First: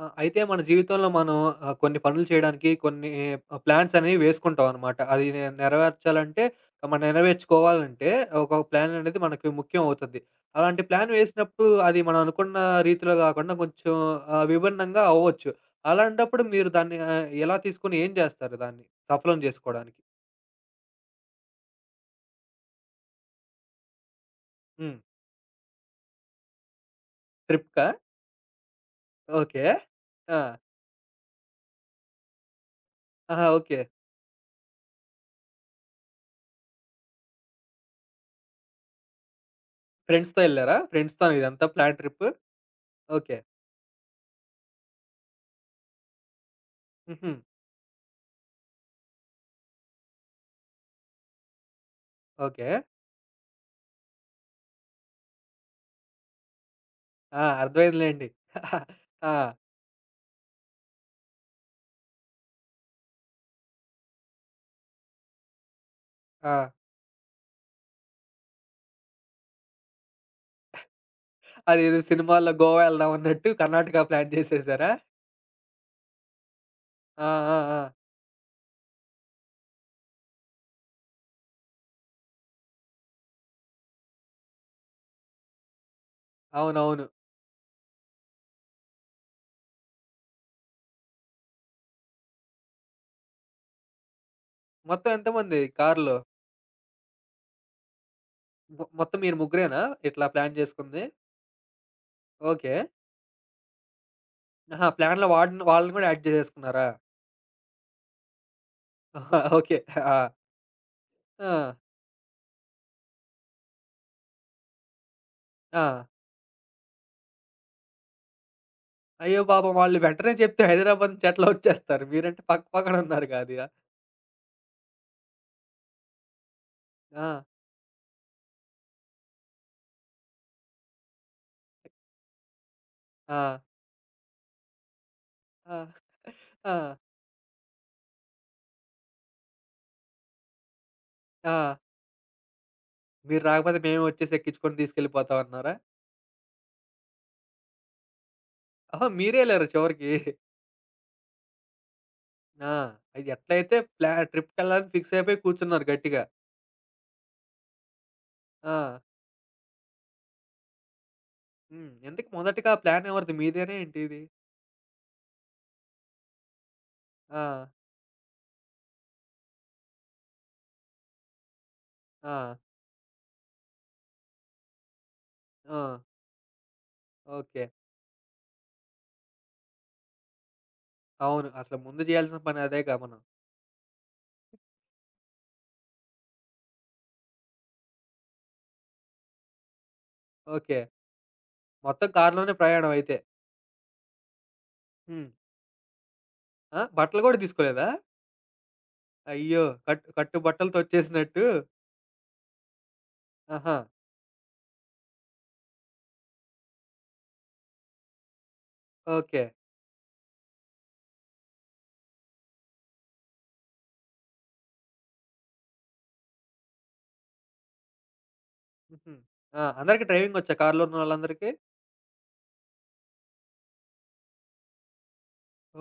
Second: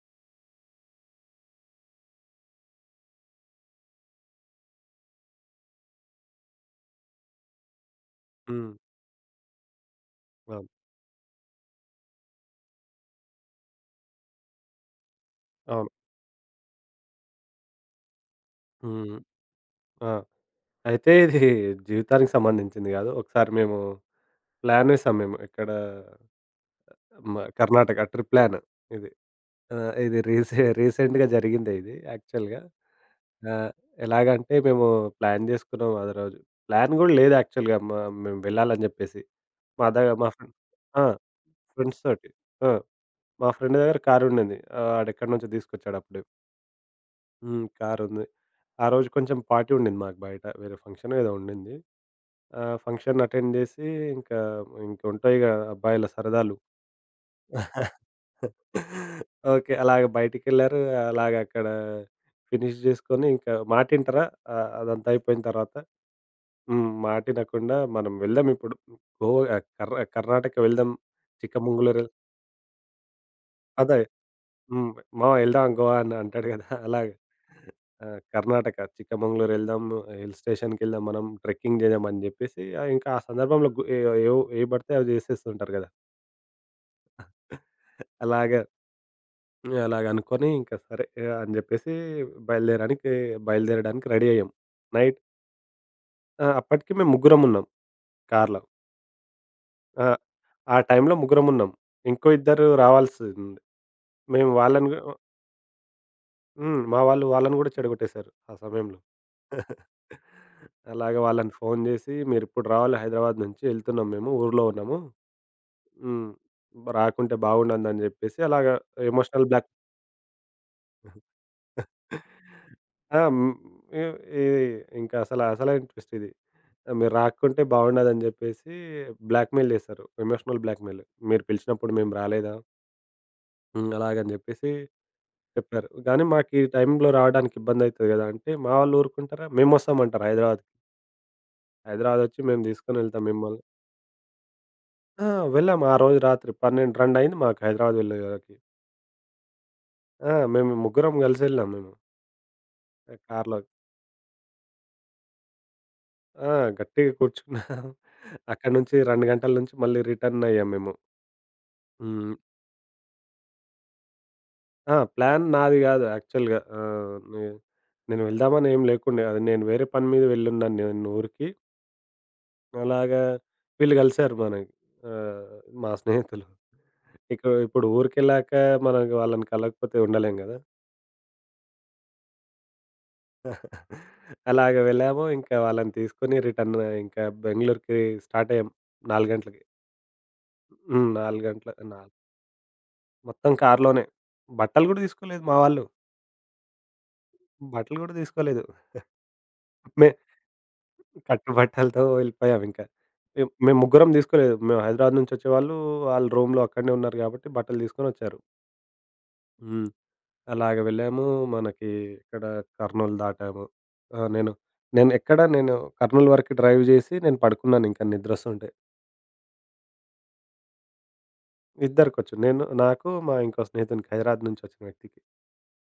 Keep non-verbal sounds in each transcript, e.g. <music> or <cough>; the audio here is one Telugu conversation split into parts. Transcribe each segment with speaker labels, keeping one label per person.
Speaker 1: ఆ! అయితే మన జీవితంలో మనం ఆహ్, కొన్ని పనులు చేయడానికి కొన్ని ప్లాన్సనేవి వేసుకుంటామనమాట. అది నే నెరవేర్చాలంటే మనం నెరవేర్చుకోవాలంటే, ఒక
Speaker 2: హ్మ్.
Speaker 1: ప్లాన్ అనేది మనకి ముఖ్యం అవుతది.
Speaker 2: అవును.
Speaker 1: అలాంటి ప్లాన్ వేసినప్పుడు అది మనం అనుకున్న రీతిలో గాకుండా కొంచెం ఆహ్, విభిన్నంగా అవ్వచ్చు.
Speaker 2: అవును.
Speaker 1: అలాంటప్పుడు మీరు దాన్ని ఆహ్, ఎలా తీసుకొని ఏం చేస్తారు? దాన్ని
Speaker 2: హ్మ్.
Speaker 1: సఫలం చేసుకోవడానికి.
Speaker 2: ఆ! అయితే ఇది జీవితానికి సంబంధించింది గాదు. ఒకసారి మేము ప్లాన్
Speaker 1: హ్మ్.
Speaker 2: వేసాం మేము, ఎక్కడ, మ
Speaker 1: ట్రిప్‌కా?
Speaker 2: కర్ణాటక ట్రిప్ ప్లాన్ ఇది.
Speaker 1: ఓకే.
Speaker 2: ఆహ్, ఇది
Speaker 1: ఆ!
Speaker 2: రీసె రీసెంట్‌గా జరిగిందే ఇది యాక్చువల్‌గా.
Speaker 1: ఆహా!
Speaker 2: ఆహ్,
Speaker 1: ఓకే.
Speaker 2: ఎలాగంటే, మేము ప్లాన్ జేసుకున్నాం ఆ రోజు. ప్లాన్ కూడా లేదు యాక్చువల్‌గా మ మేము వెళ్లాలని జేప్పేసి. మా ద మా
Speaker 1: ఫ్రెండ్స్‌తో
Speaker 2: ఫ్రేం
Speaker 1: ఎళ్లారా?
Speaker 2: ఆ!
Speaker 1: ఫ్రెండ్స్‌తోనా ఇదంతా ప్లాన్ ట్రిప్?
Speaker 2: ఫ్రెండ్స్‌తోటి. ఆ!
Speaker 1: ఓకే.
Speaker 2: మా ఫ్రెండ్ దగ్గర కారు ఉండింది. ఆడేక్కడి నుంచో తీసుకొచ్చాడప్పుడు.
Speaker 1: హుహు.
Speaker 2: హ్మ్. కారు ఉంది. ఆ రోజు కొంచెం పార్టీ ఉండింది మాకు బయట. వేరే ఫంక్షన్ ఏదో ఉండింది. ఆహ్,
Speaker 1: ఓకే.
Speaker 2: ఫంక్షన్ అటెండ్ చేసి, ఇంకా ఇంకుంటాయిగా అబ్బాయిల సరదాలు.
Speaker 1: ఆ!
Speaker 2: <chuckles>
Speaker 1: అర్థమైంది లెండి. <chuckles> ఆ!
Speaker 2: ఓకే. అలాగే బయటికెళ్లారు అలాగక్కడ ఫినిష్ జేసుకొని, ఇంకా మాటింటరా, ఆహ్, అదంతయిపోయిన తరువాత
Speaker 1: ఆ!
Speaker 2: హ్మ్. మాటినకుండా మనం వెళ్దాం ఇప్పుడు గోయ కర్ణ కర్ణాటక వెళ్దాం చిక్క
Speaker 1: అదేదో
Speaker 2: ముంగుళూరు.
Speaker 1: సినిమాలో గోవా ఎళ్దాం అన్నట్టు,
Speaker 2: అదే.
Speaker 1: కర్ణాటక <chuckles> ప్లాన్ చేసేసారా?
Speaker 2: హ్మ్. మామ వెళ్దాం గోవా అని అంటాడు <chuckles> కదా అలాగ.
Speaker 1: ఆ! ఆ! ఆ!
Speaker 2: ఆహ్, కర్ణాటక చిక్కమెంగుళూరు ఎళ్దాము హిల్ స్టేషన్‌కేళ్దాం మనం ట్రెక్కింగ్ చేద్దాం అని చెప్పేసి, ఇంకా ఆ సందర్భంలో గు ఏ ఏవి పడితే అవి జేసేస్తూంటారు కదా!
Speaker 1: అవునవును.
Speaker 2: <chuckles> అలాగా అలాగ అనుకోని ఇంక సరే అని జెప్పేసి బయలుదేరడానికి బయలుదేరడానికి రెడీ అయ్యాం.
Speaker 1: మొత్తం
Speaker 2: నైట్
Speaker 1: ఎంతమంది కారులో?
Speaker 2: ఆ! అప్పటికి మేము ముగ్గురమున్నాం కారులో.
Speaker 1: మొత్తం మీరు ముగ్గురేనా
Speaker 2: ఆ!
Speaker 1: ఇట్లా ప్లాన్
Speaker 2: ఆ
Speaker 1: జేసుకుంది?
Speaker 2: టైంలో ముగ్గురమున్నాం. ఇంకో ఇద్దరు
Speaker 1: ఓకే.
Speaker 2: రావాల్సింది. మేము
Speaker 1: ఆహా!
Speaker 2: వాళ్ళని గూ
Speaker 1: ప్లాన్‌లో వాడిని వాళ్ళని కూడా యాడ్
Speaker 2: హ్మ్.
Speaker 1: జేసేసుకున్నారా?
Speaker 2: మా వాళ్ళు వాళ్ళని గూడా చెడగొట్టేసారు ఆ సమయంలో.
Speaker 1: ఓకే.
Speaker 2: <chuckles>
Speaker 1: ఆ!
Speaker 2: అలాగ వాళ్ళని
Speaker 1: ఆ!
Speaker 2: ఫోను జేసి "మీరిప్పుడు రావాలి హైదరాబాద్ నుంచి, ఎళ్తున్నాము మేము. ఊరు‌లో ఉన్నము.
Speaker 1: ఆ!
Speaker 2: హ్మ్. రాకుంటే బాగుండదు" అని జెప్పేసి అలాగా
Speaker 1: అయ్యో
Speaker 2: ఎమోషనల్ బ్లాక్
Speaker 1: పాపం! వాళ్ళు వెంటనే చెప్తే హైదరాబాదు నుంచి ఎట్లా ఒచ్చేస్తారు? మీరంటే పక్క
Speaker 2: <giggles>
Speaker 1: పక్కన
Speaker 2: ఆ!
Speaker 1: ఉన్నారు
Speaker 2: మ్
Speaker 1: కాదుగా.
Speaker 2: ఇ ఇ ఇంకసలు అసలైన ట్విస్ట్ ఇది. "మీరు
Speaker 1: ఆ!
Speaker 2: రాకుంటే బావుండదు" అని జెప్పేసి బ్లాక్ మె‌యిల్ జేసారు. ఎమోషనల్ బ్లాక్‌మె‌యిల్ మీరు పిలిచినప్పుడు మేము రాలేదా?
Speaker 1: ఆ!
Speaker 2: హ్మ్. అలాగా అని జెప్పేసి
Speaker 1: ఆ!
Speaker 2: చెప్పారు. "గానీ మాకు ఈ
Speaker 1: ఆ!
Speaker 2: టైంలో రాడానికి ఇబ్బందయితది గదా" అంటే మా వాళ్ళు ఊరుకుంటారా "మేమొస్తాం" అంటరు హైదరాబాద్‌కి.
Speaker 1: ఆ!
Speaker 2: హైదరాబాద్ ఒచ్చి మేం దీసుకొని ఎళ్తాం
Speaker 1: మీరు
Speaker 2: మిమ్మల్ని
Speaker 1: రాకపోతే మేమే ఒచ్చేసి ఎక్కించుకొని
Speaker 2: ఆ!
Speaker 1: తీసుకెళ్ళిపోతాం అన్నారా?
Speaker 2: వెళ్ళాం. ఆరోజు రాత్రి పన్నెండు రెండయింది మాకు హైదరాబాద్ వెళ్ళేవరకి.
Speaker 1: ఆహా! మీరే ఎళ్ళరా? చివరికి.
Speaker 2: ఆ!
Speaker 1: <chuckles>
Speaker 2: మేము ముగ్గురం గలిసెళ్ళాం మేము.
Speaker 1: ఆ!
Speaker 2: ఎ
Speaker 1: అది
Speaker 2: కారులోకి
Speaker 1: ఎట్లైతే ప్లాన్ ట్రిప్‌కెళ్ళాలని ఫిక్సయిపోయి కూర్చున్నారు గట్టిగా.
Speaker 2: ఆ! గట్టిగా కూర్చున్న. <giggles> అక్కడి నుంచి
Speaker 1: ఆ!
Speaker 2: 2 గంటల నుంచి మళ్ళీ రిటర్న్ అయ్యాము మేము.
Speaker 1: హ్మ్. ఎందుకు
Speaker 2: హ్మ్.
Speaker 1: మొదటిగా ప్లానెవరిది మీదేనా ఏంటి ఇది?
Speaker 2: ఆ! ప్లాన్ నాది గాదు యాక్చువల్‌గా. ఆహ్, నే
Speaker 1: ఆ!
Speaker 2: నేను ఎళ్దామనేం లేకుండె నేను వేరే పని మీద వెళ్ళి ఉన్నాను నేను ఊరికి.
Speaker 1: ఆ!
Speaker 2: అలాగా వీళ్ళు గలిసారు మన ఆహ్, మా
Speaker 1: హ్మ్.
Speaker 2: స్నేహితులు.
Speaker 1: ఓకే.
Speaker 2: ఇప్పుడు ఊరికెళ్ళాక మన వాళ్ళని కలవకపోతే ఉండలేం గదా!
Speaker 1: అవును. అసలు ముందు జేయాల్సిన పని అదేగా మనం.
Speaker 2: <chuckles> అలాగ వెళ్ళాము ఇంకా వాళ్ళని తీసుకొని రిటర్న్ ఇంకా బెంగుళూరుకి స్టార్ట్ అయ్యాము 4 గంటలకి.
Speaker 1: ఓకే.
Speaker 2: హ్మ్. 4 గంటలు
Speaker 1: మొత్తం
Speaker 2: నాలు
Speaker 1: కారులోనే ప్రయాణమయితే.
Speaker 2: మొత్తం కారులోనే బట్టలు గూడా
Speaker 1: హ్మ్.
Speaker 2: దీసుకోలేదు మా వాళ్ళు.
Speaker 1: ఆ! బట్టలు గూడా దీసుకోలేదా?
Speaker 2: బట్టలు గూడా దీసుకోలేదు. <giggles>
Speaker 1: అయ్యో! కట్
Speaker 2: మే
Speaker 1: కట్టు బట్టలతోచ్చేసినట్టు.
Speaker 2: కట్టు బట్టలతో వెళ్ళిపోయాం ఇంకా. ఎ మేము
Speaker 1: ఆహా!
Speaker 2: ముగ్గురం దీసుకోలేదు. మేము హైదరాబాద్ నుంచి ఒచ్చే వాళ్ళు, ఆ రూమ్‌లో అక్కడే ఉన్నారు గాబట్టి బట్టలు దీసుకొనచ్చారు.
Speaker 1: ఓకే.
Speaker 2: హ్మ్. అలాగ వెళ్ళాము మనకి ఇక్కడ కర్నూల్ దాటాము. ఆహ్, నేను నేనెక్కడ నేను కర్నూల్ వరకు డ్రైవ్ జేసి నేను పడుకున్నానింకా నిద్రోస్తుంటే.
Speaker 1: హుహు. ఆ! అందరికి డ్రైవింగొచ్చా కార్‌లో ఉన్న వాళ్ళందరికీ?
Speaker 2: ఇద్దరికొచ్చు. నేను నాకు మా ఇంకో స్నేహితుడికి హైదరాబాద్ నుంచొచ్చిన వ్యక్తికి.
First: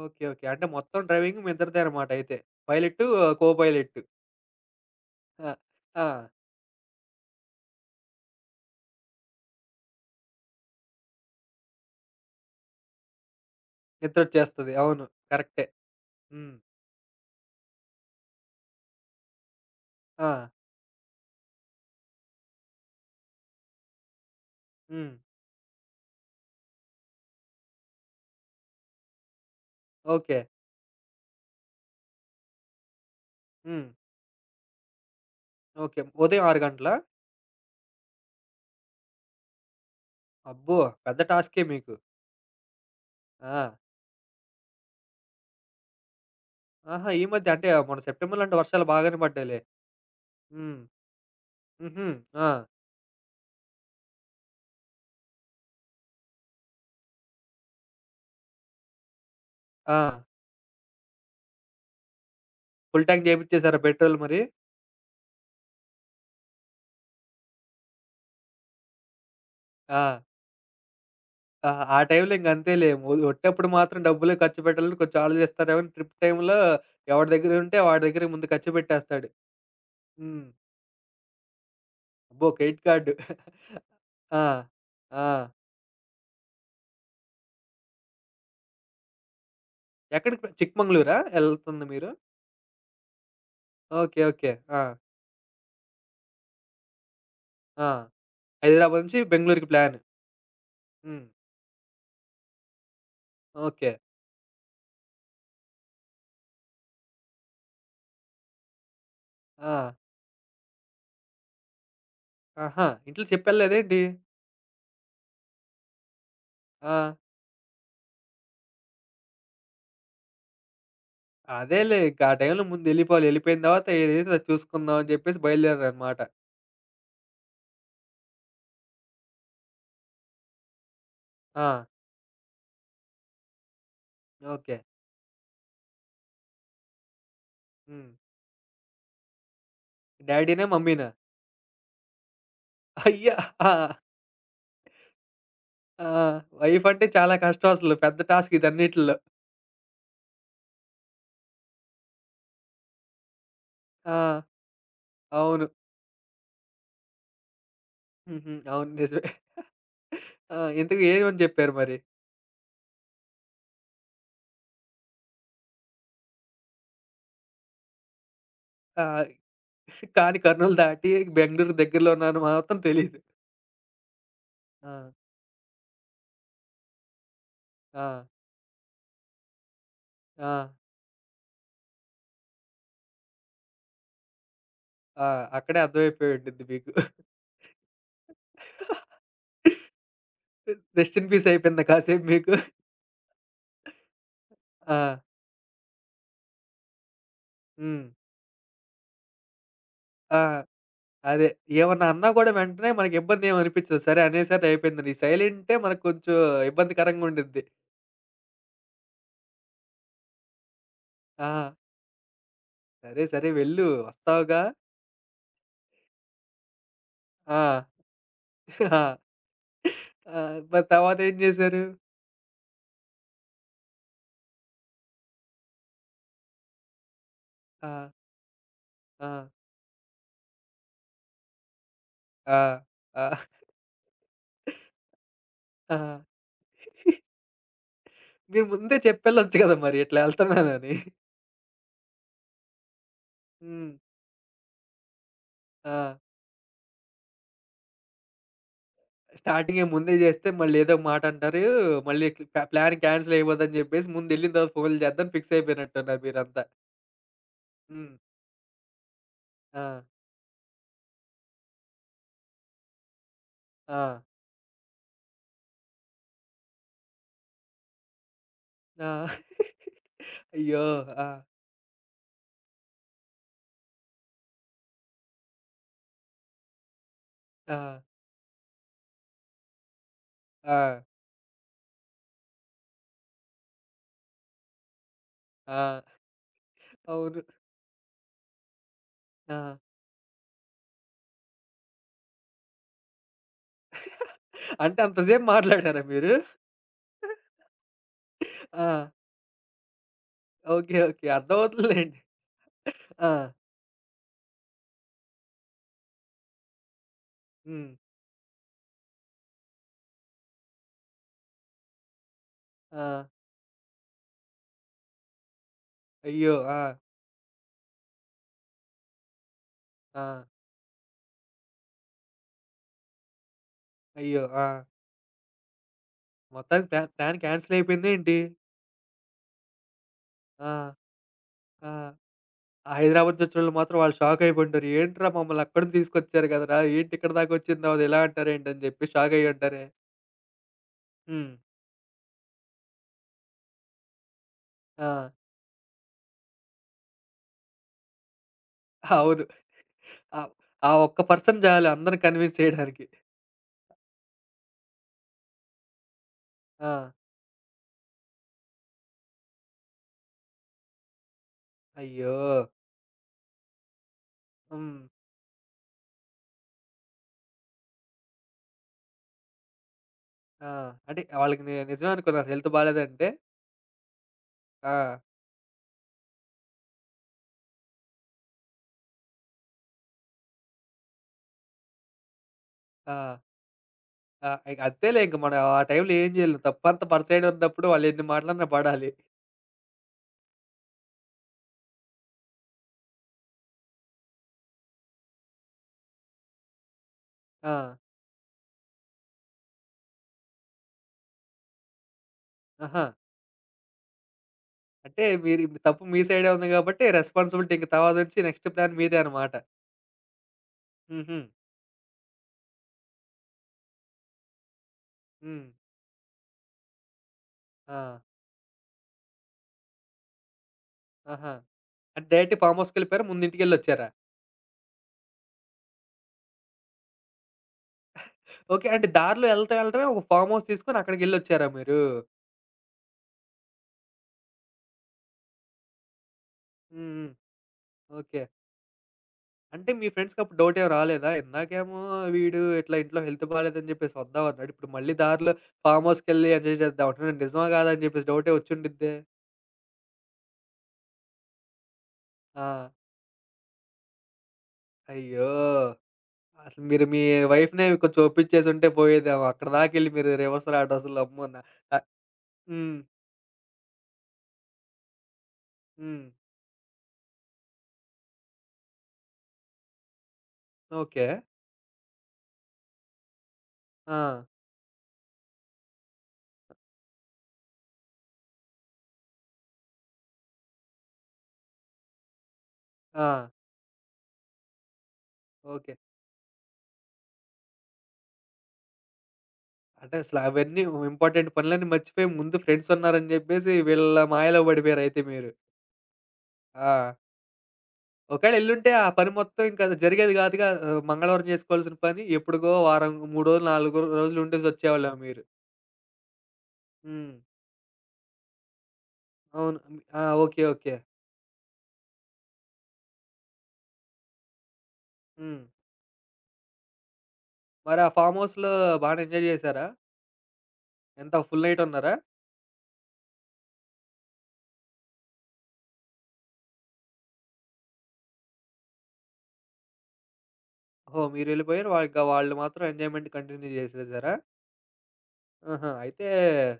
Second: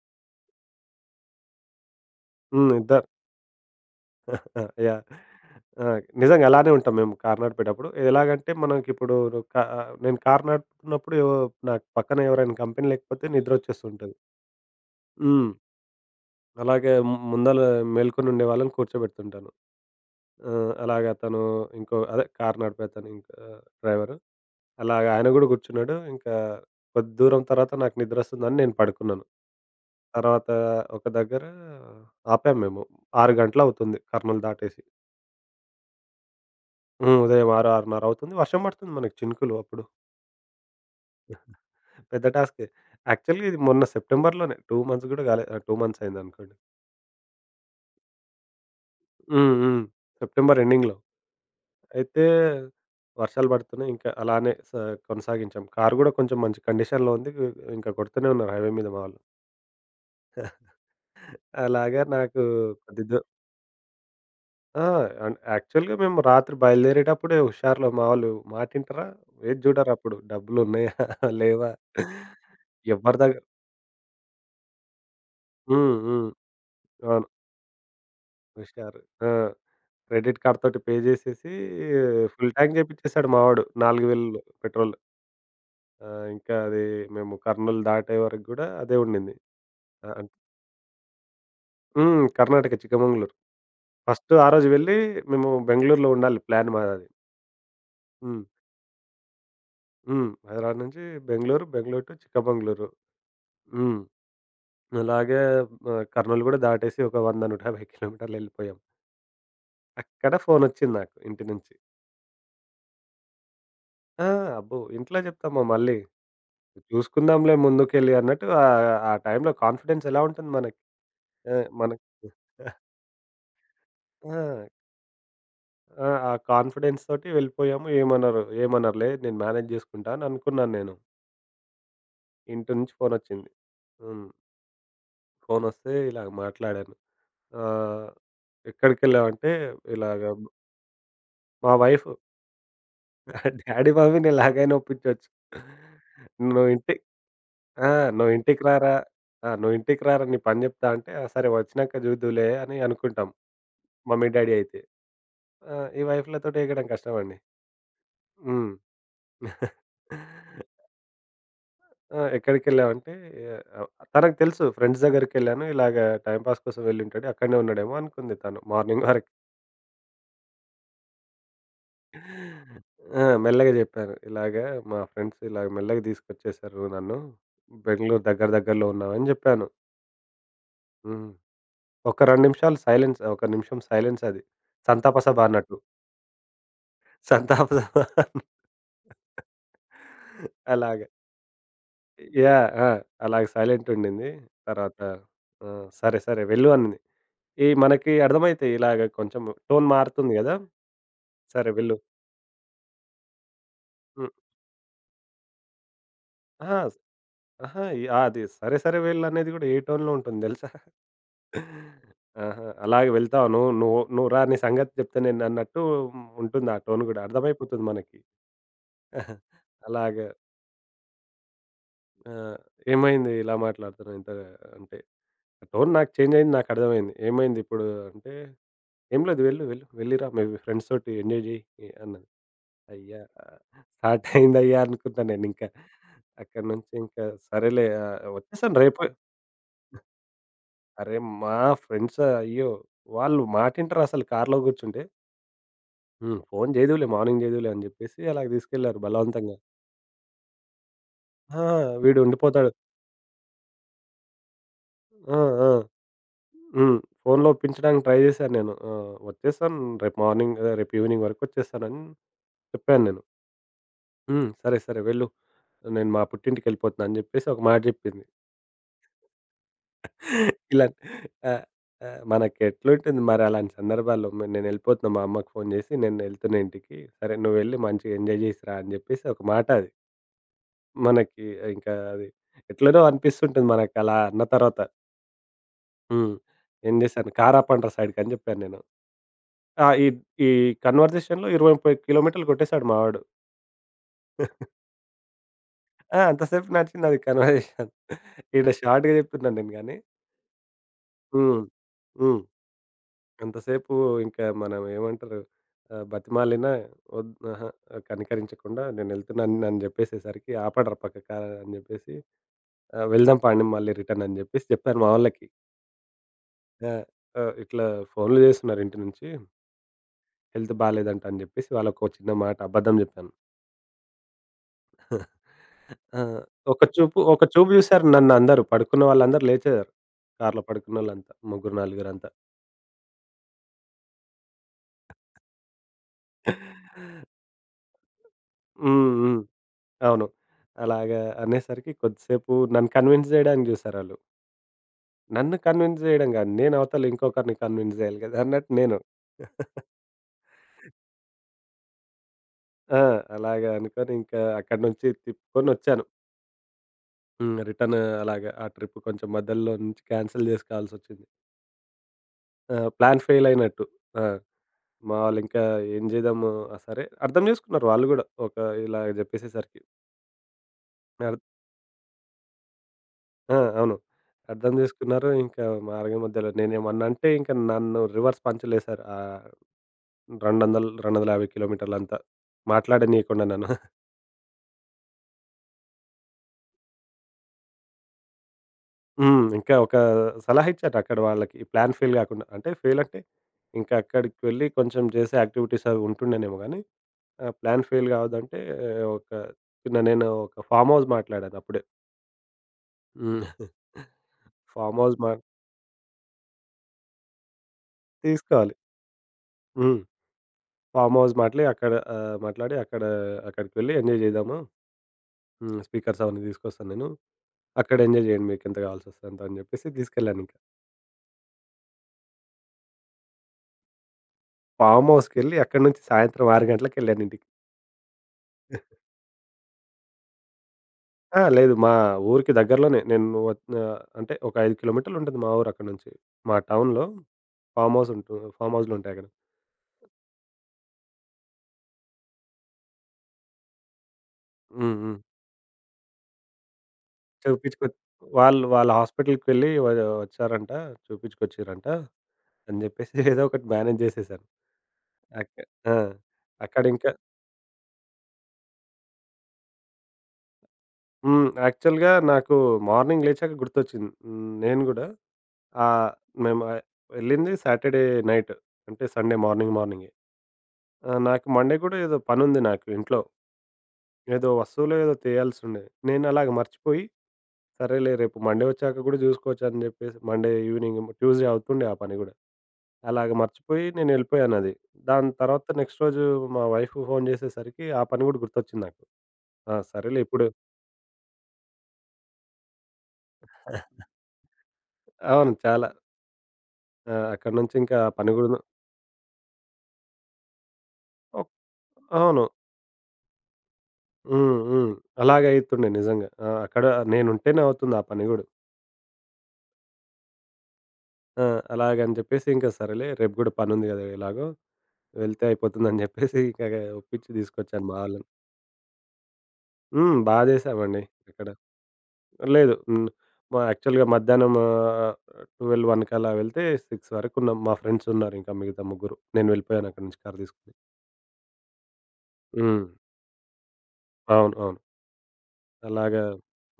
Speaker 1: ఓకే. ఓకే. అంటే మొత్తం డ్రైవింగ్ మీ ఇద్దరిదే అన్నమాట అయితే
Speaker 2: హ్మ్. ఇద్ద
Speaker 1: పైలటు, కో పైలటు.
Speaker 2: <chuckles> యహ్!
Speaker 1: ఆ!
Speaker 2: ఆ!
Speaker 1: ఆ!
Speaker 2: నిజంగా అలానే ఉంటాం మేము కారు నడిపేటప్పుడు. ఎలాగంటే, మనంకిప్పుడు కా నేను కారు నడుపుతున్నప్పుడు యో నాకు పక్కన ఎవరైనా కంపెనీ లేకపోతే నిద్రొచ్చేస్తుంటది.
Speaker 1: నిద్రోచేస్తది. అవును.
Speaker 2: హ్మ్.
Speaker 1: కరెక్టే. హ్మ్.
Speaker 2: అలాగే మ్ ముందల మేల్కొనుండే వాళ్ళని కూర్చోబెడుతుంటాను.
Speaker 1: ఆ!
Speaker 2: ఆహ్, అలాగ అతను ఇంకో అదే కారు నడిపే తను ఇంకా డ్రైవరు, అలాగా
Speaker 1: హ్మ్.
Speaker 2: ఆయన గూడా గూర్చున్నాడు, ఇంకా కొద్ది దూరం తర్వాత నాకు నిద్రొస్తుందని నేను పడుకున్నాను.
Speaker 1: ఓకే.
Speaker 2: తర్వాత ఒక దగ్గర ఆపాం మేము. 6
Speaker 1: హ్మ్.
Speaker 2: గంటలవుతుంది కర్నూల్ దాటేసి.
Speaker 1: ఓకే. ఉదయం 6 గంటలా?
Speaker 2: హ్మ్. ఉదయం 6, 6:30 వర్షం బడుతుంది మనకు చినుకులు అప్పుడు.
Speaker 1: అబ్బో! పెద్ద టాస్కె మీకు.
Speaker 2: <giggles> పెద్ద టాస్కె. యాక్చువల్‌గా ఇది
Speaker 1: ఆ!
Speaker 2: మొన్న సెప్టెంబర్‌లోనే, 2 మంత్స్ గూడా గాలే, 2 మంత్స్ అయ్యిందనుకోండి.
Speaker 1: ఆహా! ఈ మధ్యే అంటే మొన్న సెప్టెంబర్‌లో అంటే వర్షాలు బాగానే
Speaker 2: హ్మ్.
Speaker 1: పడ్డాయిలే.
Speaker 2: హ్మ్. సెప్టెంబర్
Speaker 1: హ్మ్.
Speaker 2: ఎండింగ్‌లో.
Speaker 1: హుహు.
Speaker 2: అయితే
Speaker 1: ఆ!
Speaker 2: వర్షాలు బడుతున్నాయి ఇంకా అలానే స కొనసాగించాం. కారు గూడా కొంచెం మంచి కండిషన్‌లో ఉంది ఆహ్, ఇంక కొడుతూనే ఉన్నారు హైవే మీద మా వాళ్ళు
Speaker 1: ఆ!
Speaker 2: <giggles> అలాగా నాకు కొద్ది
Speaker 1: ఫుల్
Speaker 2: దూ
Speaker 1: ట్యాంక్ జేపిచ్చేసారా పెట్రోల్ మరి?
Speaker 2: ఆ! అన్ యాక్చువల్‌గా మేము రాత్రి బయలుదేరేటప్పుడే హుషారులో మావోలు మాటింటారా? ఏది చూడరప్పుడు,
Speaker 1: ఆ!
Speaker 2: డబ్బులున్నాయా <chuckles>
Speaker 1: ఆ!
Speaker 2: లేవా?
Speaker 1: ఆ టైం‌లో ఇంగా అంతేలే ము
Speaker 2: ఎవ్వరి దగ్గ
Speaker 1: ఒట్టప్పుడు మాత్రం డబ్బులే ఖర్చుపెట్టాలని కొంచెం ఆలోచిస్తారేమో!
Speaker 2: హ్మ్.
Speaker 1: ట్రిప్
Speaker 2: హ్మ్.
Speaker 1: టైమ్‌లో
Speaker 2: అవును.
Speaker 1: ఎవడి దగ్గరుంటే వాడి దగ్గరకి ముందు ఖర్చు
Speaker 2: ఉషారు.
Speaker 1: పెట్టేస్తాడు.
Speaker 2: ఆ! క్రెడిట్
Speaker 1: హ్మ్.
Speaker 2: కార్డ్‌తోటి పే జేసేసి
Speaker 1: అబ్బో!
Speaker 2: Full tank
Speaker 1: credit card.
Speaker 2: జేపించేసాడు మావోడు 4000
Speaker 1: <giggles>
Speaker 2: వేలు
Speaker 1: ఆ!
Speaker 2: పెట్రోల్.
Speaker 1: ఆ!
Speaker 2: ఆ! ఇంకా అది మేము కర్నూల్ దాటే వరకు గూడా అదే ఉండింది. ఆహ్, అన్
Speaker 1: ఎక్కడికి చిక్మంగళూరా? ఎళ్తుంది మీరు?
Speaker 2: హ్మ్. కర్ణాటక చిక్కమంగళూరు.
Speaker 1: ఓకే.
Speaker 2: ఫస్టు ఆ
Speaker 1: ఓకే.
Speaker 2: రోజు
Speaker 1: ఆ!
Speaker 2: వెళ్ళి మేము బెంగుళూరులో ఉండాలి ప్లాన్ మాదది.
Speaker 1: ఆ!
Speaker 2: హ్మ్.
Speaker 1: హైదరాబాద్ నుంచి బెంగుళూరుకి ప్లాన్.
Speaker 2: హ్మ్. హైదరాబాద్ నుంచి
Speaker 1: హ్మ్.
Speaker 2: బెంగుళూరు, బెంగుళూరు టూ చిక్క బెంగుళూరు.
Speaker 1: ఓకే.
Speaker 2: హ్మ్. అలాగే ఆహ్, కర్నూల్ గూడా దాటేసి ఒక 100, 150 కిలోమీటర్లెళ్ళిపోయాం
Speaker 1: ఆ!
Speaker 2: అక్కడ ఫోనొచ్చింది నాకు ఇంటి నుంచి.
Speaker 1: ఆహా! ఇంట్లో చెప్పలేదా ఏంటి?
Speaker 2: ఆ! అబ్బో! ఇంట్లో జెప్తామా మళ్ళీ,
Speaker 1: ఆ!
Speaker 2: జూసుకుందాంలే ముందుకెళ్ళి అన్నట్టు ఆహ్, ఆ టైంలో కాన్ఫిడెన్సెలా ఉంటుంది మనకి. ఆహ్,
Speaker 1: అదేలే
Speaker 2: మనకి
Speaker 1: ఇంక ఆ టైంలో
Speaker 2: <giggles>
Speaker 1: ముందెళ్ళిపోవాలి, ఎళ్ళిపోయిన తరువాత ఏదైతే అది
Speaker 2: ఆ!
Speaker 1: చూసుకుందమని చెప్పేసి
Speaker 2: ఆ!
Speaker 1: బయలుదేరారన్నమాట.
Speaker 2: ఆ కాన్ఫిడెన్స్‌తోటి వెళ్ళిపోయాము. ఏమనరు ఏమనరులే నేను మేనేజ్‌ చేసుకుంటని అనుకున్నాను నేను.
Speaker 1: ఆ!
Speaker 2: ఇంటి నుంచి ఫోన్ వచ్చింది. హ్మ్.
Speaker 1: ఓకే.
Speaker 2: ఫోనొస్తే ఇలా మాట్లాడాను. ఆహ్,
Speaker 1: హ్మ్.
Speaker 2: ఎక్కడికెళ్ళావంటే, ఇలాగ
Speaker 1: డాడీనా, మమ్మీనా?
Speaker 2: మా వైఫ్.
Speaker 1: <chuckles> అయ్యా! ఆ!
Speaker 2: డాడీ, మమ్మీని ఎలాగైనా ఒప్పించొచ్చు.
Speaker 1: ఆ!
Speaker 2: నువ్వు ఇంటి
Speaker 1: వైఫంటే చాలా
Speaker 2: ఆ!
Speaker 1: కష్టమసలు పెద్ద
Speaker 2: నువ్వు
Speaker 1: టాస్క్
Speaker 2: ఇంటికి రారా
Speaker 1: ఇదన్నిటిల్లొ.
Speaker 2: ఆహ్, నువ్వు ఇంటికి రారా నీ పని జెప్తా అంటే సరే వచ్చినాక చూద్దువులే అని అనుకుంటాం
Speaker 1: ఆ!
Speaker 2: మమ్మీ, డాడీ అయితే.
Speaker 1: అవును.
Speaker 2: ఆహ్, ఈ వైఫ‌ల తోటి ఎగడం కష్టమండి.
Speaker 1: హుహు.
Speaker 2: హ్మ్.
Speaker 1: అవును, నిజమే.
Speaker 2: <chuckles>
Speaker 1: <chuckles> ఆ! ఇంతకు ఏమని చెప్పారు మరి?
Speaker 2: ఆ! ఎక్కడికెళ్ళావంటే, తనకు తెలుసు ఫ్రెండ్స్ దగ్గరికెళ్ళాను. ఇలాగ టైమ్ పాస్ కోసం వెళ్ళి ఉంటాడు, అక్కడనే ఉన్నాడేమో అనుకుంది తను
Speaker 1: ఆ
Speaker 2: మార్నింగ్ వరకు.
Speaker 1: కానీ కర్నూలు దాటి బెంగుళూరు దగ్గరలోనున్న అని మాత్రం తెలీదు.
Speaker 2: ఆ మెల్లగా జెప్పాను ఇలాగ మా
Speaker 1: ఆ!
Speaker 2: ఫ్రెండ్స్ ఇలా మెల్లగా తీసుకొచ్చేసారు నన్ను, బెంగుళూరు
Speaker 1: ఆ!
Speaker 2: దగ్గర దగ్గరలో ఉన్నాం అని జెప్పాను.
Speaker 1: ఆ!
Speaker 2: హ్మ్. ఒక్క 2 నిమిషాలు సైలెన్స్, ఒక్క నిమిషం సైలెన్స్ అది.
Speaker 1: ఆ!
Speaker 2: సంతాపసభ అన్నట్టు.
Speaker 1: అక్కడే అర్థమైపోయింటుంది మీకు. <chuckles>
Speaker 2: సంతాప సభ. అలాగా.
Speaker 1: రెస్ట్ ఇన్ పీస్ అయిపోయిందా కాసేపు మీకు?
Speaker 2: యాహ్! ఆ! అలాగే సైలెంట్ ఉండింది. తర్వాత
Speaker 1: ఆ!
Speaker 2: ఆహ్, సరే సరే వెళ్ళు అంది. మనకి
Speaker 1: హ్మ్.
Speaker 2: అర్థమైతాయి ఇలాగ కొంచెము టోన్ మారుతుంది
Speaker 1: ఆ!
Speaker 2: కదా!
Speaker 1: అదే.
Speaker 2: సరే వెళ్ళు
Speaker 1: ఏమన్నా అన్నా కూడా వెంటనే మనకి ఇబ్బందేమి అనిపించదు. సరే
Speaker 2: హ్మ్.
Speaker 1: అనేసారి అయిపోయింది సైలెంటే మనకు కొంచెం
Speaker 2: అహా!
Speaker 1: ఇబ్బందికరంగా ఉండుద్ది.
Speaker 2: అహా! అది సరే సరే వెళ్ళు అనేది కూడా ఏ టోన్‌లో ఉంటుంది తెలుసా?
Speaker 1: ఆ!
Speaker 2: <chuckles> ఆహా! అలాగే
Speaker 1: సరే,
Speaker 2: వెళ్తావు
Speaker 1: సరే!
Speaker 2: నువ్వు
Speaker 1: వెళ్ళు
Speaker 2: నువ్వు రా! నీ
Speaker 1: వస్తావుగా.
Speaker 2: సంగతి జెప్త నేనన్నట్టు ఉంటుంది ఆ టోన్ కూడా
Speaker 1: ఆ!
Speaker 2: అర్థమైపోతుంది మనకి.
Speaker 1: <chuckles> ఆ!
Speaker 2: <chuckles> అలాగా
Speaker 1: ఆ! మరి తరువాత ఏం చేసారు?
Speaker 2: ఆ! ఏమైంది ఇలా మాట్లాడుతున్నావు ఇంత అంటే, టోన్ నాకు చేంజ్ అయింది నాకర్థమయింది. ఏమైందిప్పుడు
Speaker 1: ఆ!
Speaker 2: అంటే, "ఏమి లేదు
Speaker 1: ఆ!
Speaker 2: వెళ్ళు, వెళ్ళు వెళ్లి రా మీ ఫ్రెండ్స్ తోటి ఎంజాయ్ చెయ్" ఆన్నది
Speaker 1: ఆ!
Speaker 2: అయ్యా!
Speaker 1: ఆ!
Speaker 2: <chuckles> స్టార్ట్ అయిందయ్యా! అనుకున్నాను నేను ఇంకా.
Speaker 1: ఆ!
Speaker 2: అక్కడి నుంచి,
Speaker 1: <giggles>
Speaker 2: ఇంకా సరేలే ఆహ్,
Speaker 1: మీరు
Speaker 2: వచ్చేసాను
Speaker 1: ముందే
Speaker 2: రేపు
Speaker 1: చెప్పి వెళ్ళొచ్చు కదా! మరి ఇట్లా ఎళ్తున్నానని?
Speaker 2: అరే! మా ఫ్రెండ్స్ అయ్యో! వాళ్ళు మాట
Speaker 1: హ్మ్.
Speaker 2: ఇంటారసలు కారులో కూర్చుంటే?
Speaker 1: ఆ!
Speaker 2: హ్మ్. ఫోను జేదువులే మార్నింగ్ జేదువులే అని జెప్పేసి అలాగ తీసుకెళ్లారు బలవంతంగా.
Speaker 1: స్టార్టింగే ముందే జేస్తే మళ్ళీ ఏదోక
Speaker 2: ఆ!
Speaker 1: మాటంటారు. మళ్ళీ క్ క్ కా
Speaker 2: వీడుండిపోతాడు
Speaker 1: ప్లానింగ్ కాన్సెల్ అయిపోద్దని జెప్పేసి ముందెళ్ళిన తర్వాత ఫోనులు జేద్దామని
Speaker 2: ఆ!
Speaker 1: ఫిక్స్
Speaker 2: ఆ!
Speaker 1: అయిపోయినట్టున్నారు మీరంతా.
Speaker 2: హ్మ్. ఫోనులో ఒప్పించడానికి
Speaker 1: హ్మ్.
Speaker 2: ట్రై జేశాను నేను. ఆహ్, "ఒచ్చేసాను
Speaker 1: ఆ!
Speaker 2: రేపు మార్నింగ్, రేపు ఈవెనింగ్ వరకు ఒచ్చేస్తాను" అని చెప్పాను నేను.
Speaker 1: ఆ!
Speaker 2: "హ్మ్. సరే, సరే వెళ్ళు. నేను మా పుట్టింటికెళ్ళిపోతున్నాను" అని జెప్పేసి ఒక మాట జెప్పింది.
Speaker 1: ఆ! <chuckles>
Speaker 2: <chuckles>
Speaker 1: అయ్యో!
Speaker 2: ఇలా
Speaker 1: ఆ!
Speaker 2: ఆహ్, ఆహ్, మనకెట్లుంటుంది మరలాంటి సందర్భాల్లో? "నేనేళ్ళిపోతున్నా మా అమ్మకి ఫోను జేసి, ఇంటికి సరే నువ్వెళ్లి
Speaker 1: ఆ!
Speaker 2: మంచిగా ఎంజాయ్ చేసి రా" అని జెప్పేసి ఒక మాట అది.
Speaker 1: ఆ!
Speaker 2: మనకి ఇంకా అది ఎట్లనో అనిపిస్తుంటది మనకలా అన్న తరువాత.
Speaker 1: ఆ!
Speaker 2: హ్మ్. ఏం జేశాను?
Speaker 1: అవును.
Speaker 2: "కారు ఆపండ్ర సైడ్‌కి" అని జెప్పాను నేను.
Speaker 1: ఆ!
Speaker 2: ఆ! ఇ ఈ కన్వర్జేషన్‌లో 20, 30 కి. మీ కిలోమీటర్లు కొట్టేసాడు మా వాడు. <chuckles>
Speaker 1: అంటే అంతసేపు మాట్లాడారా
Speaker 2: ఆ!
Speaker 1: మీరు?
Speaker 2: అంత సేపు నడిచింది కన్వర్జేషన్. ఈ
Speaker 1: ఆ!
Speaker 2: షార్ట్‌గా జెప్తున్నాను నేను గానీ
Speaker 1: ఓకే. ఓకే. అర్థమవుతుందిలెండి.
Speaker 2: హ్మ్.హ్మ్.
Speaker 1: ఆ!
Speaker 2: ఎంతసేపు ఇంకా మనం ఏమంటరు, ఆహ్, బతిమాలిన ఒద్ అహా!
Speaker 1: హ్మ్.
Speaker 2: కనికరించకుండా "నేనేళ్తున్నాను" అని జెప్పేసరికి "ఆపండ్ర పక్కకి" అని జెప్పేసి ఆహ్,
Speaker 1: ఆ!
Speaker 2: "వెళ్దాం పాండి మళ్ళి రిటర్న్" అని జెప్పేసి జెప్పాను మా వాళ్ళకి.
Speaker 1: అయ్యో!
Speaker 2: ఆ!
Speaker 1: ఆ!
Speaker 2: అ ఇట్ల ఫోనులు జేస్తున్నారు ఇంటి నుంచి.
Speaker 1: ఆ!
Speaker 2: హెల్త్ బాలేదంట అని జెప్పేసి వాళ్ళకో చిన్నమాట అబద్ధం జెప్పాను.
Speaker 1: అయ్యో! ఆ!
Speaker 2: <chuckles> ఆ! ఒక
Speaker 1: మొత్తానికి ప్లా
Speaker 2: చూపు,
Speaker 1: ప్లాన్
Speaker 2: ఒక చూపు
Speaker 1: కాన్సెల్
Speaker 2: చూసారు
Speaker 1: అయిపోయిందా ఏంటి?
Speaker 2: నన్నందరు. పడుకున్న వాళ్ళందరూ లేచారు. కారులో
Speaker 1: ఆ!
Speaker 2: పడుకున్నోలంతా ముగ్గురు,
Speaker 1: ఆ!
Speaker 2: నలుగురంతా.
Speaker 1: హైదరాబాద్ నుంచి ఒచ్చినోళ్ళు మాత్రం వాళ్ళు షాక్ అయిపోయుంటారు. ఏంట్రా మమ్మల్ని అక్కడి నుంచి తీసుకొచ్చారు కదరా! ఏంటిక్కడి దాకొచ్చిన తర్వాత ఇలా అంటారేంటి అని జెప్పి
Speaker 2: హ్మ్.
Speaker 1: షాక్
Speaker 2: హ్మ్.
Speaker 1: అయ్యుంటారే!
Speaker 2: అవును. అలాగా
Speaker 1: హ్మ్.
Speaker 2: అనేసరికి కొద్దిసేపు నన్ను కన్విన్స్ జేయడానికి చూసారాళ్ళు.
Speaker 1: ఆ!
Speaker 2: నన్ను కన్విన్స్ జేయడం గాదు. నేను అవతల ఇంకొకరిని కన్విన్స్ జేయాలి కదా అన్నట్టు నేను.
Speaker 1: అవును.
Speaker 2: <chuckles>
Speaker 1: ఆహ్, ఆ ఒక్క పర్సన్ జాలు అందరిని కన్విన్స్
Speaker 2: ఆ!
Speaker 1: చేయడానికి.
Speaker 2: అలాగా అనుకోని ఇంకా అక్కడి నుంచి తిప్పుకొనొచ్చాను.
Speaker 1: ఆ!
Speaker 2: హ్మ్. రిటర్న్ అలాగా ఆ ట్రిప్ కొంచెం మధ్యలో నుంచి క్యాన్సిల్ జేసుకోవాల్సొచ్చింది.
Speaker 1: అయ్యో!
Speaker 2: ఆ! ప్లాన్ ఫేల్ ఫెయిలయినట్టు. ఆ!
Speaker 1: హ్మ్.
Speaker 2: మా వాళ్లింక ఏం జేద్దాము, ఆ! సరే అర్థం చేసుకున్నారు వాళ్ళు గూడా, ఒక ఇలా జెప్పేసేసరికి.
Speaker 1: ఆ! అంటే
Speaker 2: నల్
Speaker 1: వాళ్ళకి ని నిజమనుకున్నారా హెల్త్ బాలేదంటే?
Speaker 2: ఆ! అవును. అర్థం
Speaker 1: ఆ!
Speaker 2: జేసుకున్నారు. ఇంకా మార్గమధ్యలో నేనేమన్నా అంటే, ఇంక నన్ను రివర్స్ పంచులేసారు. ఆహ్, 200, 250 కిలోమీటర్లంతా
Speaker 1: ఆ!
Speaker 2: మాట్లాడనీయకుండా నన్ను. <chuckles>
Speaker 1: ఆ! ఇగ అంతేలే, ఇంక మనం ఆ టైంలో ఏం జేయలేం. తప్పంత మన సైడే ఉన్నప్పుడు వాళ్ళెన్ని మాటలన్నా పడాలి.
Speaker 2: హ్మ్. ఇంకా ఒక సలహా ఇచ్చారు అక్కడి వాళ్ళకి ప్లాన్ ఫెయిల్ కాకుండా. అంటే ఫెయిల్ అంటే, ఇంకా అక్కడికెళ్లి కొంచెం చేసే యాక్టివిటీస్ అవి ఉంటుండెనేమో గాని, ఆహ్, ప్లాన్
Speaker 1: ఆ!
Speaker 2: ఫెయిల్ కావద్దంటే, ఒక చిన్న నేను ఒక ఫార్మ్‌‌ హౌస్ మాట్లాడానప్పుడే.
Speaker 1: ఆహా!
Speaker 2: హ్మ్. <giggles> ఫార్మ్‌హౌస్
Speaker 1: అంటే
Speaker 2: మా
Speaker 1: మీరిప్పుడు తప్పు మీ సైడే ఉంది కాబట్టి రెస్‌పాన్సిబిలిటీ ఇంక తర్వాత నుంచి నెక్స్ట్
Speaker 2: తీసుకోవాలి.
Speaker 1: ప్లాన్ మీదే అన్నమాట.
Speaker 2: హ్మ్. ఫార్మ్‌హౌస్
Speaker 1: హుహు.
Speaker 2: మాటలే అక్కడ ఆహ్, మాట్లాడి అక్కడ అక్కడికి వెళ్లి ఎంజాయ్ జేద్దాము,
Speaker 1: హ్మ్.
Speaker 2: హ్మ్. స్పీకర్స్ అవన్నీ తీసుకొస్తాను నేను.
Speaker 1: ఆ!
Speaker 2: అక్కడెంజాయ్ జేయండి మీకెంత కావాల్సొస్తే అంత అని జెప్పేసి తీసుకెళ్ళానింక.
Speaker 1: ఆహా! అంటే డైరెక్ట్ ఫార్మ్‌హౌస్‌కెళ్ళిపోయారా ముందింటికెళ్లొచ్చారా?
Speaker 2: ఫార్మ్‌హౌస్‌కెళ్లి అక్కడ నుంచి సాయంత్రం 6 గంటలకెళ్ళానింటికి.
Speaker 1: ఓకే.
Speaker 2: <giggles>
Speaker 1: అంటే దారిలో ఎళ్లటం ఎళ్ళటమే ఒక ఫార్మ్‌హౌస్‌ తీసుకొని
Speaker 2: ఆ!
Speaker 1: అక్కడికెళ్లొచ్చారా
Speaker 2: లేదు. మా
Speaker 1: మీరు?
Speaker 2: ఊరికి దగ్గరలోనే. నేను ఆహ్, అంటే ఒక 5 కి. మీ ఉంటుంది మా ఊరక్కడి నుంచి. మా
Speaker 1: హ్మ్.
Speaker 2: టౌన్‌లో
Speaker 1: హ్మ్.
Speaker 2: ఫార్మ్‌హౌస్ ఉంటు
Speaker 1: ఓకే.
Speaker 2: ఫార్మ్‌హౌసులు ఉంటాయక్కడ.
Speaker 1: అంటే మీ ఫ్రెండ్స్‌కప్పుడు డౌటేమి రాలేదా? ఇందాకేమో వీడు ఇట్లా ఇంట్లో హెల్త్ బాలేదని చెప్పేసి వద్దాం అన్నాడు. ఇప్పుడు
Speaker 2: హ్మ్.
Speaker 1: మళ్ళీ
Speaker 2: హ్మ్.
Speaker 1: దారిలో ఫార్మ్‌హౌస్‌కెళ్లి ఎంజాయ్ చేద్దాం అంటున్నాడు. ఇది నిజమా
Speaker 2: చుపించుకొ
Speaker 1: కాదా అని చెప్పేసి డౌటే
Speaker 2: వాళ్ళు వాళ్ళ
Speaker 1: వచ్చిండుద్దే.
Speaker 2: హాస్పిటల్‌కి వెళ్లి వ వచ్చారంట. జూపించుకొచ్చిర్రంట అని
Speaker 1: ఆ!
Speaker 2: జెప్పేసి ఏదో ఒకటి మేనేజ్ చేసేసాను.
Speaker 1: అయ్యో!
Speaker 2: అక్ ఆ!
Speaker 1: అసలు
Speaker 2: అక్కడింక
Speaker 1: మీరు మీ వైఫ్‌నే కొంచెం ఓప్పిచ్చేసి ఉంటే పోయేదేమో అక్కడి దాకెళ్లి మీరు రివర్సు రావడం అసలమ్మో
Speaker 2: హ్మ్.
Speaker 1: న అ
Speaker 2: యాక్చువల్‌గా నాకు
Speaker 1: హ్మ్.
Speaker 2: మార్నింగ్ లేచాక గుర్తొచ్చింది. నేను గూడా ఆహ్,
Speaker 1: హ్మ్.
Speaker 2: మేము వెళ్ళింది సాటర్‌ డే నైట్ అంటే సండే మార్నింగ్ మార్నింగే. ఆహ్,
Speaker 1: ఓకే.
Speaker 2: నాకు మండే కూడా ఏదో పనుంది ఉంది నాకు ఇంట్లో.
Speaker 1: ఆ!
Speaker 2: ఏదో వస్తువులో, ఏదో తెయాల్సుండేది. నేనలాగే మర్చిపోయి సరేలే రేపు మండే ఒచ్చాక కూడా జూసుకోవచ్చు అని జెప్పేసి మండే ఈవెనింగ్, ట్యూస్‌డే అవుతుండే ఆ పని కూడా అలాగే
Speaker 1: ఆ!
Speaker 2: మర్చిపోయి నేనేళ్ళిపోయానది. దాని తర్వాత
Speaker 1: ఓకే.
Speaker 2: నెక్స్ట్ రోజు మా వైఫ్‌కి ఫోన్ చేసేసరికి ఆ పని కూడా గుర్తొచ్చింది నాకు. ఆ!
Speaker 1: అంటే
Speaker 2: సరేలే
Speaker 1: అసలు
Speaker 2: ఇప్పుడు
Speaker 1: అవన్నీ ఉ ఇంపార్టెంట్ పనులన్నీ మర్చిపోయి ముందు ఫ్రెండ్సున్నారని చెప్పేసి
Speaker 2: <giggles>
Speaker 1: వీళ్ళ మాయలో పడిపోయారైతే మీరు.
Speaker 2: అవును. చాలా.
Speaker 1: ఆ!
Speaker 2: ఆహ్, అక్కడి నుంచి ఇంకా పని <unintelligible>
Speaker 1: ఒకవేళెళ్లుంటే ఆ పని మొత్తం ఇంకది జరిగేది కాదుగా ఆహ్, మంగళవారం
Speaker 2: ఓహ్
Speaker 1: చేసుకోవాల్సిన పని!
Speaker 2: అవును.
Speaker 1: ఎప్పుడుకో వారం 3 రోజులు, 4
Speaker 2: హ్మ్. హ్మ్.
Speaker 1: రోజులుండేసొచ్చేవాళ్ళేమో మీరు.
Speaker 2: అలాగే అయితుండే నిజంగా. ఆ! అక్కడ
Speaker 1: హ్మ్.
Speaker 2: నేనుంటేనే అవుతుంది ఆ పని గూడా.
Speaker 1: అవును. మ్ ఆ! ఓకె. ఓకె.
Speaker 2: ఆ! అలాగని జెప్పేసి ఇంక సరేలే రేపు గూడా పని ఉంది గదా ఎలాగో, వెళ్తే
Speaker 1: హ్మ్.
Speaker 2: అయిపోతుంది <chuckles> అని జెప్పేసి ఇంక ఒప్పించి తీసుకొచ్చా మా
Speaker 1: మరి ఆ
Speaker 2: వాళ్ళని.
Speaker 1: ఫార్మ్‌హౌస్‌లో బానే ఎంజాయ్ చేసారా?
Speaker 2: హ్మ్. బాచేశామండి
Speaker 1: ఎంత
Speaker 2: అక్కడ.
Speaker 1: ఫుల్ నైట్ ఉన్నారా?
Speaker 2: లేదు. హ్మ్. యాక్చువల్‌గా మధ్యాహ్నం, ఆహ్, 12 వన్‌కలా వెళ్తే 6 వరకున్నాం. మా ఫ్రెండ్స్ ఉన్నారింక మిగతా ముగ్గురు. నేను వెళ్ళిపోయానక్కడి నుంచి కారు తీసుకొని.
Speaker 1: ఓహో! మీరెళ్ళిపోయారు వాళ్ళు ఇంక, వాళ్ళు మాత్రం
Speaker 2: హ్మ్.
Speaker 1: ఎంజాయ్‌మెంట్ కంటిన్యూ చేసేసారా?
Speaker 2: అవును. అవును.
Speaker 1: ఆహా!
Speaker 2: అలాగా
Speaker 1: అయితే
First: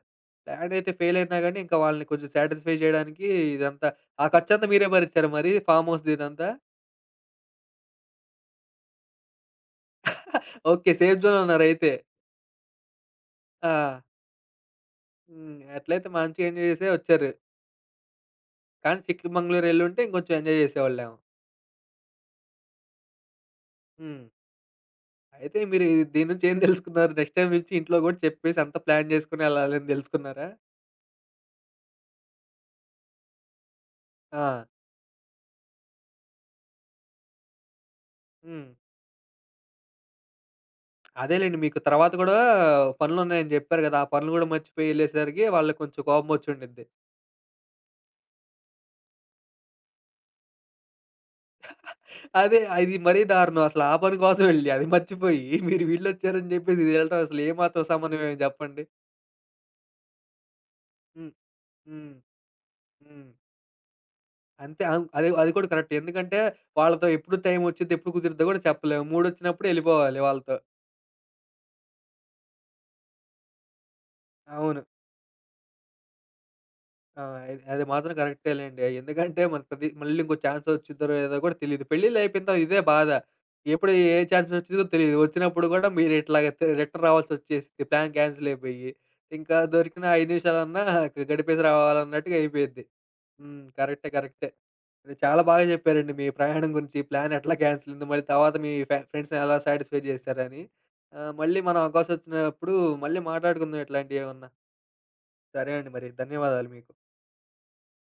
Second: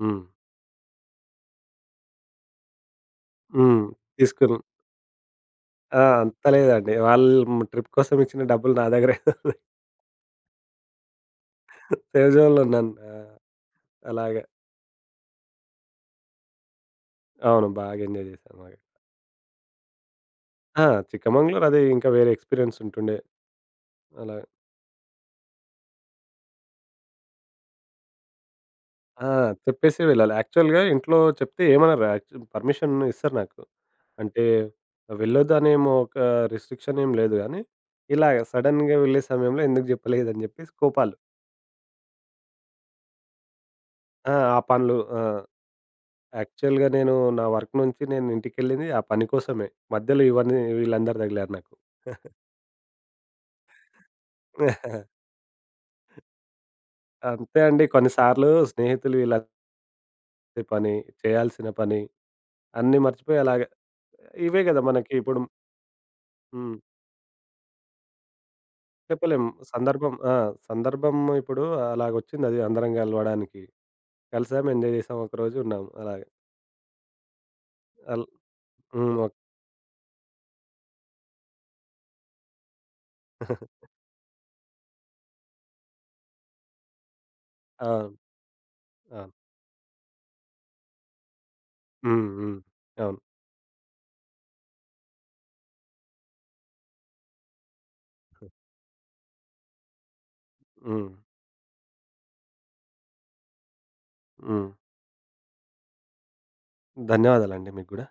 Speaker 2: హ్మ్.
Speaker 1: ప్లానయితే ఫెయిల్ అయినా గాని, ఇంక వాళ్ళని కొంచెం సాటిస్ఫై చేయడానికి
Speaker 2: హ్మ్.
Speaker 1: ఇదంతా ఆ
Speaker 2: తీసుకుర్రు
Speaker 1: ఖర్చంతా మీరే భరించారా మరి?
Speaker 2: ఆ!
Speaker 1: ఫార్మ్‌హౌస్‌ది
Speaker 2: అంత
Speaker 1: ఇదంతా.
Speaker 2: లేదండి. వాళ్ళు మ్ ట్రిప్ కోసం ఇచ్చిన డబ్బులు నా దగ్గరే <chuckles>
Speaker 1: <chuckles> ఓకే. సేఫ్‌జోన్‌లో ఉన్నారయితే.
Speaker 2: సేఫ్ జోన్‌లో ఉన్నాను. ఆ!
Speaker 1: ఆ!
Speaker 2: అలాగ.
Speaker 1: హ్మ్. అట్లైతే మంచిగా ఎంజాయ్ చేసే ఒచ్చారు.
Speaker 2: అవును. బాగా ఎంజాయ్ చేశారు బాగా.
Speaker 1: కానీ సిక్కిమంగుళూరెళ్లుంటే, ఇంగొంచెం ఎంజాయ్
Speaker 2: ఆ!
Speaker 1: జేసేవాళ్ళేమో!
Speaker 2: చిక్కమంగళూరు అదీ ఇంక వేరే ఎక్స్‌పీరియన్స్ ఉంటుండే.
Speaker 1: హ్మ్.
Speaker 2: అలాగ.
Speaker 1: అయితే మీరు ఈ దీన్నుంచి ఏం <chuckles> తెలుసుకున్నారు? నెక్స్ట్ టైమ్ నుంచి ఇంట్లో గూడా చెప్పేసి అంత ప్లాన్
Speaker 2: ఆ!
Speaker 1: చేసుకొనెళ్ళాలని
Speaker 2: చెప్పేసే వెళ్ళాలి
Speaker 1: దెలుసుకున్నారా?
Speaker 2: యాక్చువల్‌గా ఇంట్లో చెప్తే ఏమనరు యాక్చు పర్మిషన్ ఇస్తరు నాకు. అంటే
Speaker 1: ఆ!
Speaker 2: వెళ్లొద్దనేం ఒక రిస్ట్రిక్షన్ ఏమి లేదు గాని ఇలాగా
Speaker 1: హ్మ్.
Speaker 2: సడెన్‌గా వెళ్ళే సమయంలో ఎందుకు జెప్పలేదని చెప్పేసి కోపాలు.
Speaker 1: అదేలెండి. మీకు తరువాత గూడా పనులున్నాయని జెప్పారు గదా! ఆ పనులు
Speaker 2: ఆ!
Speaker 1: కూడా
Speaker 2: ఆ పనులు. ఆహ్,
Speaker 1: మర్చిపోయెళ్ళేసరికి వాళ్ళక్కొంచెం కోపం ఒచ్చిండుద్ది.
Speaker 2: యాక్చువల్‌గా నేను నా వర్క్ నుంచి నేనింటికెళ్లింది ఆ పని కోసమే. మధ్యలో ఇవన్నీ వీళ్ళందరూ తగిలారు నాకు.
Speaker 1: <chuckles>
Speaker 2: <chuckles>
Speaker 1: అదే. అది మరీ దారుణం అసలాపని కోసం యెళ్లి, అది
Speaker 2: <chuckles>
Speaker 1: మర్చిపోయి, <chuckles> మీరు వీళ్ళొచ్చారని జెప్పేసి ఎల్లటం అసలు ఏ
Speaker 2: అంతే అండి
Speaker 1: మాత్రం
Speaker 2: కొన్ని
Speaker 1: సమన్యాయం
Speaker 2: సార్లు
Speaker 1: జెప్పండి.
Speaker 2: స్నేహితులు ఇలా ఇంటి పని,
Speaker 1: హ్మ్.
Speaker 2: చేయాల్సిన పని,
Speaker 1: హ్మ్.
Speaker 2: అన్ని
Speaker 1: హ్మ్.
Speaker 2: మర్చిపోయేలాగా ఇవే కదా
Speaker 1: అంతే అం
Speaker 2: మనకి
Speaker 1: అది
Speaker 2: ఇప్పుడు
Speaker 1: అది కూడా కరెక్ట్. ఎందుకంటే,
Speaker 2: హ్మ్.
Speaker 1: వాళ్ళతో ఎప్పుడు టైం వచ్చుద్ది. ఎప్పుడు కుదురుద్దో కూడా చెప్పలేము. మూడ్
Speaker 2: చెప్పలేం.
Speaker 1: ఒచ్చినప్పుడు
Speaker 2: సందర్భం.
Speaker 1: యెళ్ళిపోవాలి
Speaker 2: ఆ!
Speaker 1: వాళ్ళతో.
Speaker 2: సందర్భం ఇప్పుడు అలాగొచ్చిందది అందరం గలవడానికి. కలిసాం,
Speaker 1: అవును.
Speaker 2: ఎంజాయ్ చేసాం, ఒకరోజు ఉన్నాం అలాగ.
Speaker 1: ఆ! ఇద్ అది మాత్రం
Speaker 2: అల్
Speaker 1: కరెక్టే లెండి. ఆహ్,
Speaker 2: హ్మ్. ఒక్
Speaker 1: ఎందుకంటే, మనకి మళ్ళీ ఇంకో ఛాన్స్ వచ్చిద్దో లేదో కూడా తెలీదు. పెళ్లిళ్లు అయిపోయిన తర్వాత ఇదే బాధ.
Speaker 2: <chuckles>
Speaker 1: ఎప్పుడు ఏ ఛాన్స్ వచ్చిద్దో తెలీదు. వచ్చినప్పుడు కూడా మీరిట్లాగా తి రిటర్న్ రావాల్సొచ్చేసింది
Speaker 2: ఆ!
Speaker 1: ప్లాన్
Speaker 2: అవును.
Speaker 1: క్యాన్సిల్ అయిపోయి.
Speaker 2: ఆ!
Speaker 1: ఇంక దొరికిన 5 నిమిషాలన్నా, <chuckles> గడిపేసి
Speaker 2: హ్మ్.
Speaker 1: రావాలన్నట్టుగా
Speaker 2: హ్మ్.
Speaker 1: అయిపోయిద్ది.
Speaker 2: అవును
Speaker 1: హ్మ్. కరెక్టే. కరెక్టే. అది. చాలా బాగా చెప్పారండి మీ ప్రయాణం గురించి ప్లాన్ ఎట్లా క్యాన్సిల్ అయింది. మళ్ళీ తర్వాత మీ ఫ్రెండ్స్‌ని ఎలా సాటిస్ఫై చేశారని.
Speaker 2: హ్మ్.
Speaker 1: ఆహ్, మళ్ళీ మనం అవకాశం ఒచ్చినప్పుడు మళ్ళీ మాట్లాడుకుందాం ఇట్లాంటియేవన్నా.
Speaker 2: హ్మ్.
Speaker 1: సరే అండి మరి. ధన్యవాదాలు మీకు.
Speaker 2: ధన్యవాదాలండి మీకు గూడా.